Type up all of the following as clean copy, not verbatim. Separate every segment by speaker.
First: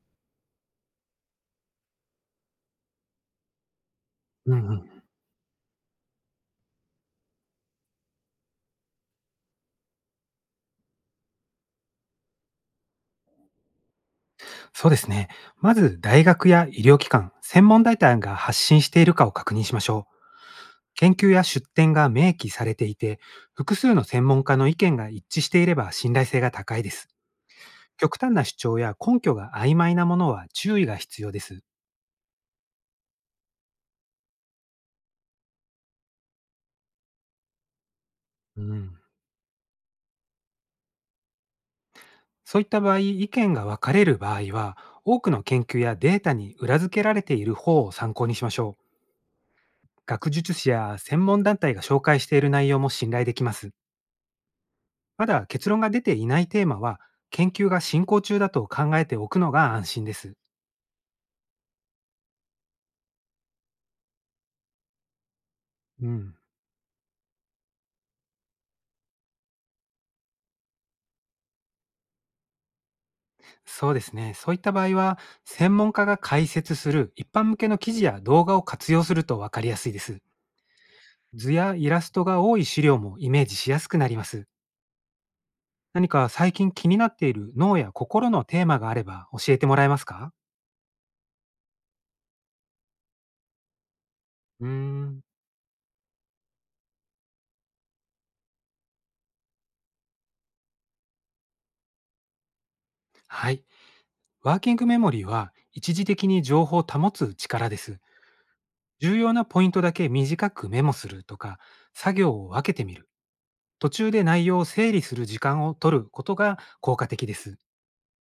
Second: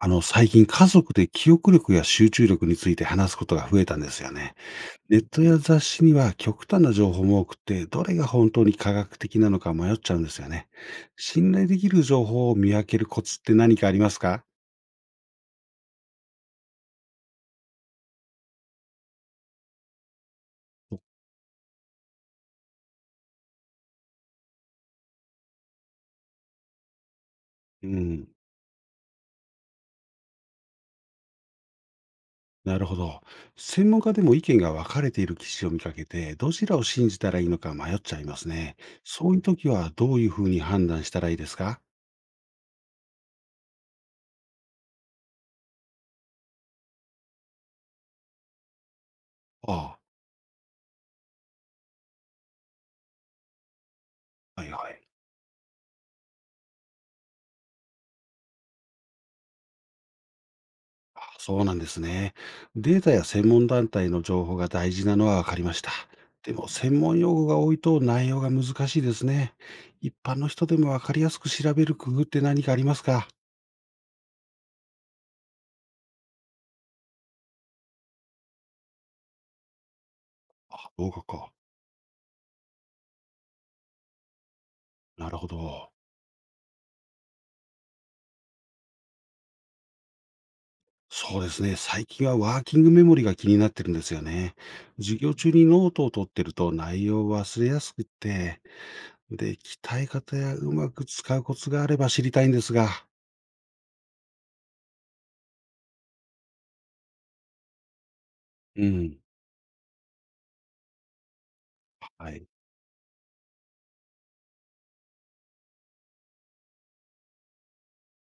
Speaker 1: 最近家族で記憶力や集中力について話すことが増えたんですよね。
Speaker 2: うんうん。
Speaker 1: ネットや雑誌には極端な情報も多くて、どれが本当に科学的なのか迷っちゃうんですよね。信頼できる情報を見分けるコツって何かありますか？
Speaker 2: そうですね。まず、大学や医療機関、専門団体が発信しているかを確認しましょう。研究や出典が明記されていて、複数の専門家の意見が一致していれば信頼性が高いです。
Speaker 1: う
Speaker 2: 極
Speaker 1: ん。
Speaker 2: 端な主張や根拠が曖昧なものは注意が必要です。
Speaker 1: なるほど。専門家でも意見が分かれている記事を見かけて、どちらを信じたらいいのか迷っちゃいます
Speaker 2: う
Speaker 1: ね。
Speaker 2: ん。
Speaker 1: そういう時はどういうふうに判断したらいいですか？
Speaker 2: そういった場合、意見が分かれる場合は、多くの研究やデータに裏付けられている方を参考にしましょう。
Speaker 1: あ
Speaker 2: 学術誌や専門団体が紹介している内容も信頼できます。
Speaker 1: あ、はいはい。
Speaker 2: まだ結論が出ていないテーマは、研究が進行中だと考えておくのが安心です。
Speaker 1: あ、そうなんですね。データや専門団体の情報が大事なのは分かりました。
Speaker 2: うん。
Speaker 1: でも、専門用語が多いと内容が難しいですね。一般の人でも分かりやすく調べる工夫って何かありますか？
Speaker 2: そうですね。そういった場合は、専門家が解説する一般向けの記事や動画を活用するとわかりやすいです。
Speaker 1: 動画か。
Speaker 2: 図やイラストが多い資料もイメージしやすくなります。
Speaker 1: なるほど。
Speaker 2: 何か最近気になっている脳や心のテーマがあれば教えてもらえますか？
Speaker 1: そうですね。最近はワーキングメモリが気になってるんですよね。
Speaker 2: うー
Speaker 1: 授
Speaker 2: ん。
Speaker 1: 業中にノートを取ってると内容を忘れやすくって、で、鍛え方やうまく使うコツがあれば知りたいんですが。
Speaker 2: はい。ワーキングメモリーは一時的に情報を保つ力です。
Speaker 1: う
Speaker 2: 重
Speaker 1: ん。
Speaker 2: 要なポイントだけ短くメモするとか、作
Speaker 1: は
Speaker 2: 業
Speaker 1: い。
Speaker 2: を分けてみる、途中で内容を整理する時間を取ることが効果的です。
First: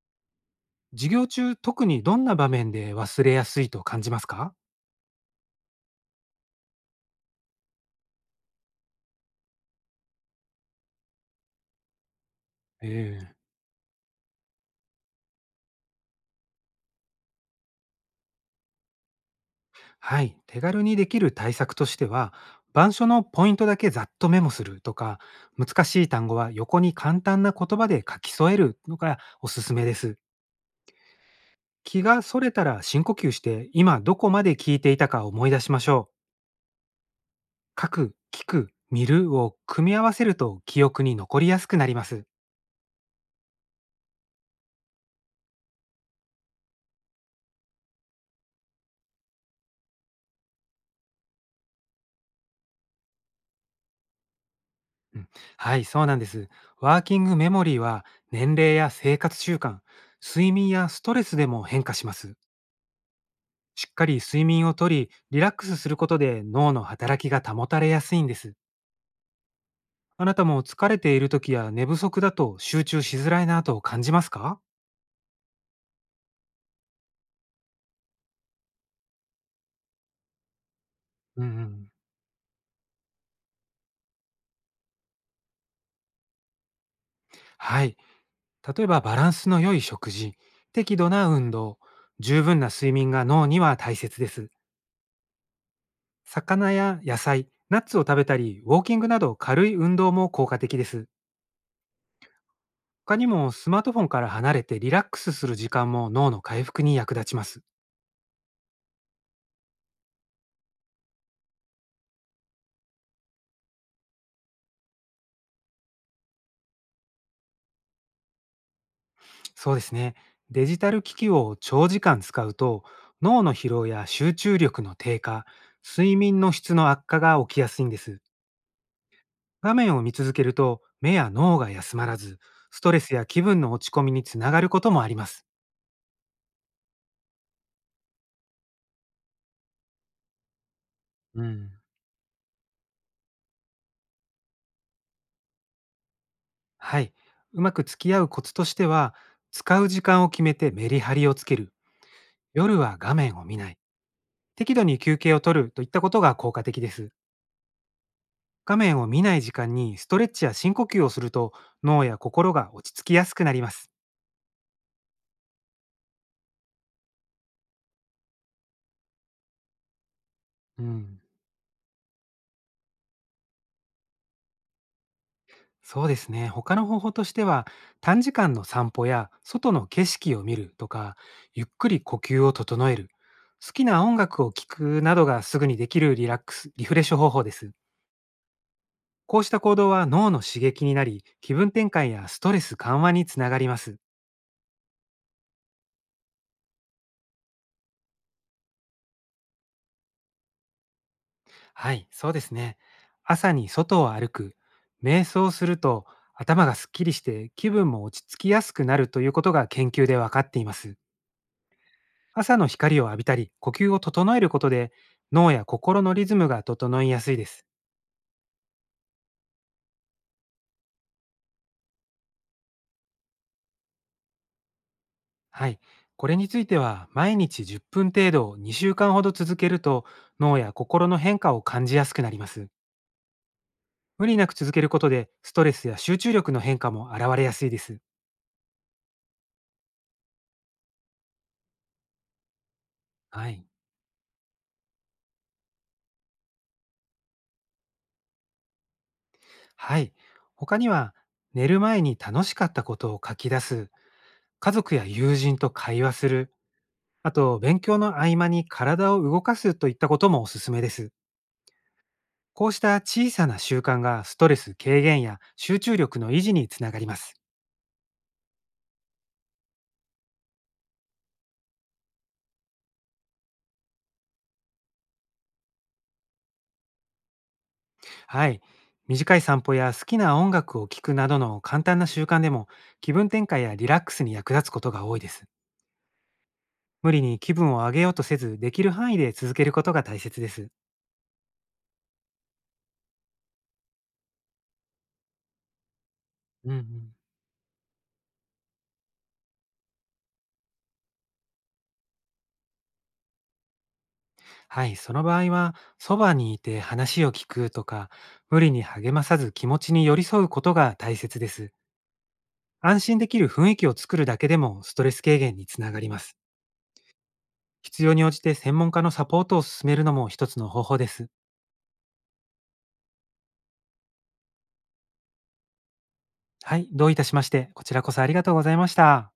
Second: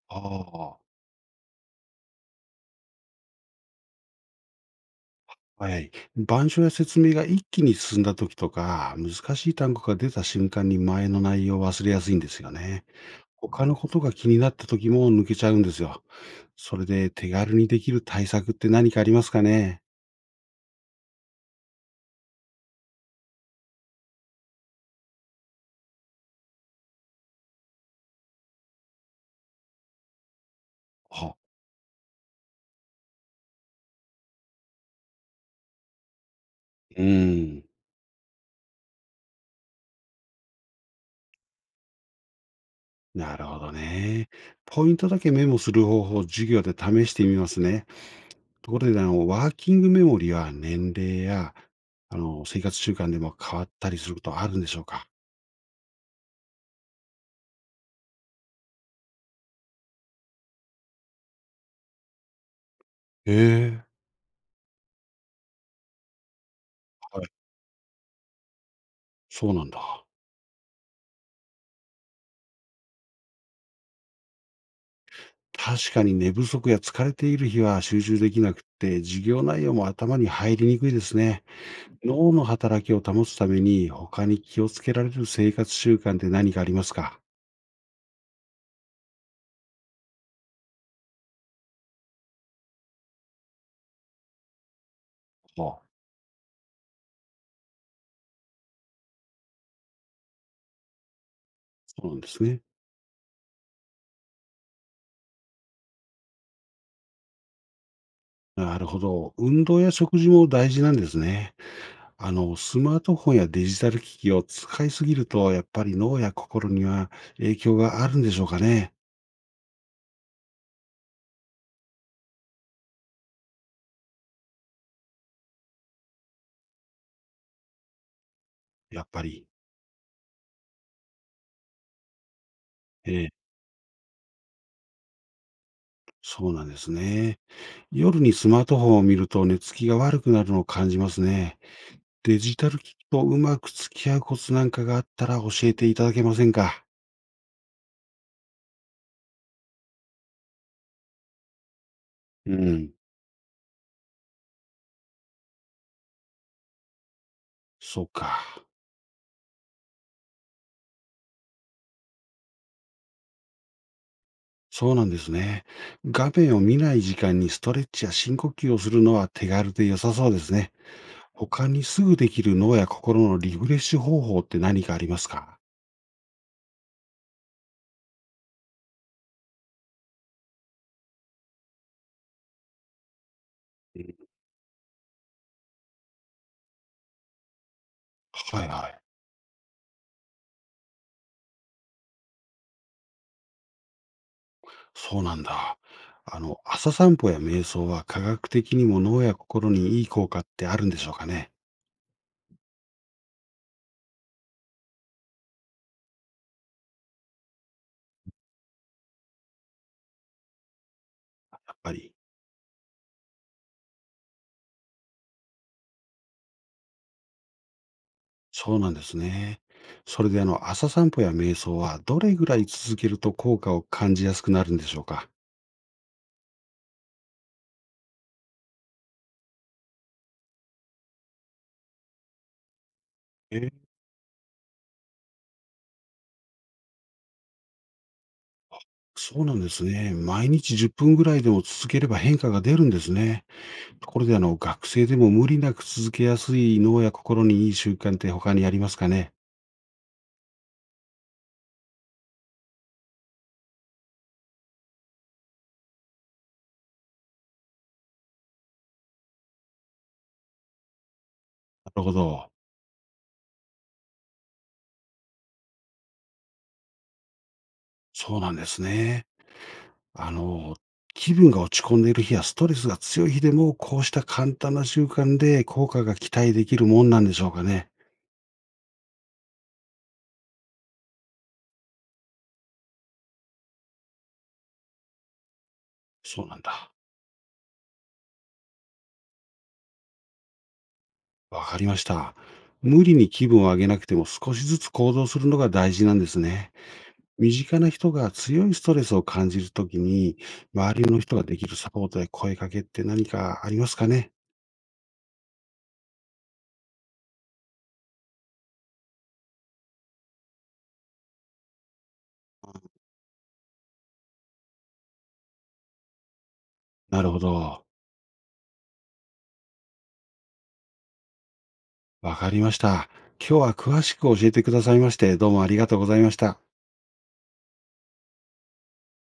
Speaker 1: ああ。
Speaker 2: 授業中、特にどんな場面で忘れやすいと感じますか？
Speaker 1: はい。板書や説明が一気に進んだ時とか、難しい単語が出た瞬間に前の内容を忘れやすいんですよね。
Speaker 2: ええ、
Speaker 1: 他のことが気になった時も抜けちゃうんですよ。それで手軽にできる対策って何かありますかね？
Speaker 2: はい。手軽にできる対策としては、板書のポイントだけざっとメモするとか、難しい単語は横に簡単な言葉で書き添えるのがおすすめです。
Speaker 1: あ、
Speaker 2: 気がそれたら深呼吸して、今どこまで聞いていたか思い出しましょう。
Speaker 1: うん。
Speaker 2: 書く、聞く、見るを組み合わせると記憶に残りやすくなります。
Speaker 1: なるほどね。ポイントだけメモする方法を授業で試してみますね。ところで、ワーキングメモリは年齢や、生活習慣でも変わったりすることあるんでしょうか？
Speaker 2: うん、はい、そうなんです。ワーキングメモリーは年齢や生活習慣、睡眠やストレスでも変化します。
Speaker 1: へえ。
Speaker 2: しっかり睡眠をとり、リラックスすることで脳の
Speaker 1: は
Speaker 2: 働
Speaker 1: い。
Speaker 2: きが保たれやすいんです。
Speaker 1: そうなんだ。
Speaker 2: あなたも疲れている時や寝不足だと集中しづらいなと感じますか？
Speaker 1: 確かに寝不足や疲れている日は集中できなくて、授業内容も頭に入りにくいですね。
Speaker 2: うんうん。
Speaker 1: 脳の働きを保つために、他に気をつけられる生活習慣って何かありますか？
Speaker 2: はい。例えばバランスの良い食事、適度な運動、十分な睡眠が脳には大切です。
Speaker 1: あ、
Speaker 2: 魚や野菜、ナッツを食べたり、ウォーキングなど軽い運動も効果的です。
Speaker 1: そうなんですね。
Speaker 2: 他にもスマートフォンから離れてリラックスする時間も脳の回復に役立ちます。
Speaker 1: なるほど。運動や食事も大事なんですね。スマートフォンやデジタル機器を使いすぎると、やっぱり脳や心には影響があるんでしょうかね。
Speaker 2: そうですね。デジタル機器を長時間使うと、脳の疲労や集中力の低下、睡眠の質の悪化が起きやすいんです。
Speaker 1: やっぱり。
Speaker 2: 画面を見続けると、目や脳が休まらず、ストレス
Speaker 1: え
Speaker 2: や
Speaker 1: え、
Speaker 2: 気分の落ち込みにつながることもあります。
Speaker 1: そうなんですね。夜にスマートフォンを見ると寝つきが悪くなるのを感じます
Speaker 2: う
Speaker 1: ね。
Speaker 2: ん。
Speaker 1: デジタル機器とうまく付き合うコツなんかがあったら教えていただけませんか？
Speaker 2: はい。うまく付き合うコツとしては、使う時間を決めてメリハリをつける、
Speaker 1: う
Speaker 2: 夜
Speaker 1: ん、
Speaker 2: は画面を見ない、適度に休憩を取るといったことが効果的です。
Speaker 1: そうか。
Speaker 2: 画面を見ない時間にストレッチや深呼吸をすると脳や心が落ち着きやすくなります。
Speaker 1: そうなんですね。画面を見ない時間にストレッチや深呼吸をするのは手軽で良さそうですね。
Speaker 2: うん。
Speaker 1: 他にすぐできる脳や心のリフレッシュ方法って何かありますか？
Speaker 2: そうですね。他の方法としては、短時間の散歩や外の景色を見るとか、ゆっくり呼吸を整える、好き
Speaker 1: う
Speaker 2: な音
Speaker 1: ん。
Speaker 2: 楽を聴くなどがすぐにできるリラックス、リフレッシュ方法です。
Speaker 1: はいはい。
Speaker 2: こうした行動は脳の刺激になり、気分転換やストレス緩和につながります。
Speaker 1: そうなんだ。朝散歩や瞑想は科学的にも脳や心にいい効果ってあるんでしょうかね？
Speaker 2: はい、そうですね。朝に外を歩く、瞑想すると頭がすっきりして気分も落ち着きやすくなるということが研究で分かっています。
Speaker 1: やっぱり。
Speaker 2: 朝の光を浴びたり、呼吸を整えることで脳や心のリズムが整いやすいです。
Speaker 1: そうなんですね。それで朝散歩や瞑想はどれぐらい続けると効果を感じやすくなるんでしょうか？
Speaker 2: はい、これについては毎日10分程度2週間ほど続けると脳や心の変化を感じやすくなります。
Speaker 1: えー、
Speaker 2: 無理なく続けることで、ストレスや集中力の変化も現れやすいです。
Speaker 1: そうなんですね。毎日10分ぐらいでも続ければ変化が出るんですね。
Speaker 2: はい。
Speaker 1: ところで学生でも無理なく続けやすい脳や心にいい習慣って他にありますかね？
Speaker 2: はい。他には、寝る前に楽しかったことを書き出す、家族や友人と会話する、あと、勉強の合間に体を動かすといったこともおすすめです。
Speaker 1: なるほど。
Speaker 2: こうした小さな習慣がストレス軽減や集中力の維持につながります。
Speaker 1: そうなんですね。あの、気分が落ち込んでいる日やストレスが強い日でも、こうした簡単な習慣で効果が期待できるもんなんでしょうかね？
Speaker 2: はい。短い散歩や好きな音楽を聴くなどの簡単な習慣でも気分転換やリラックスに役立つことが多いです。
Speaker 1: そうなんだ。
Speaker 2: 無理に気分を上げようとせず、できる範囲で続けることが大切です。
Speaker 1: わかりました。無理に気分を上げなくても少しずつ行動するのが大事なんです
Speaker 2: う
Speaker 1: ね。
Speaker 2: んうん。
Speaker 1: 身近な人が強いストレスを感じるときに、周りの人ができるサポートや声かけって何かありますかね？
Speaker 2: はい、その場合は、そばにいて話を聞くとか、無理に励まさず気持ちに寄り添うことが大切です。安心できる雰囲気を作るだけでもストレス軽減につながります。
Speaker 1: なるほど。
Speaker 2: 必要に応じて専門家のサポートを進めるのも一つの方法です。
Speaker 1: わかりました。今日は詳しく教えてくださいまして、どうもありがとうございました。
Speaker 2: はい、どういたしまして、こちらこそありがとうございました。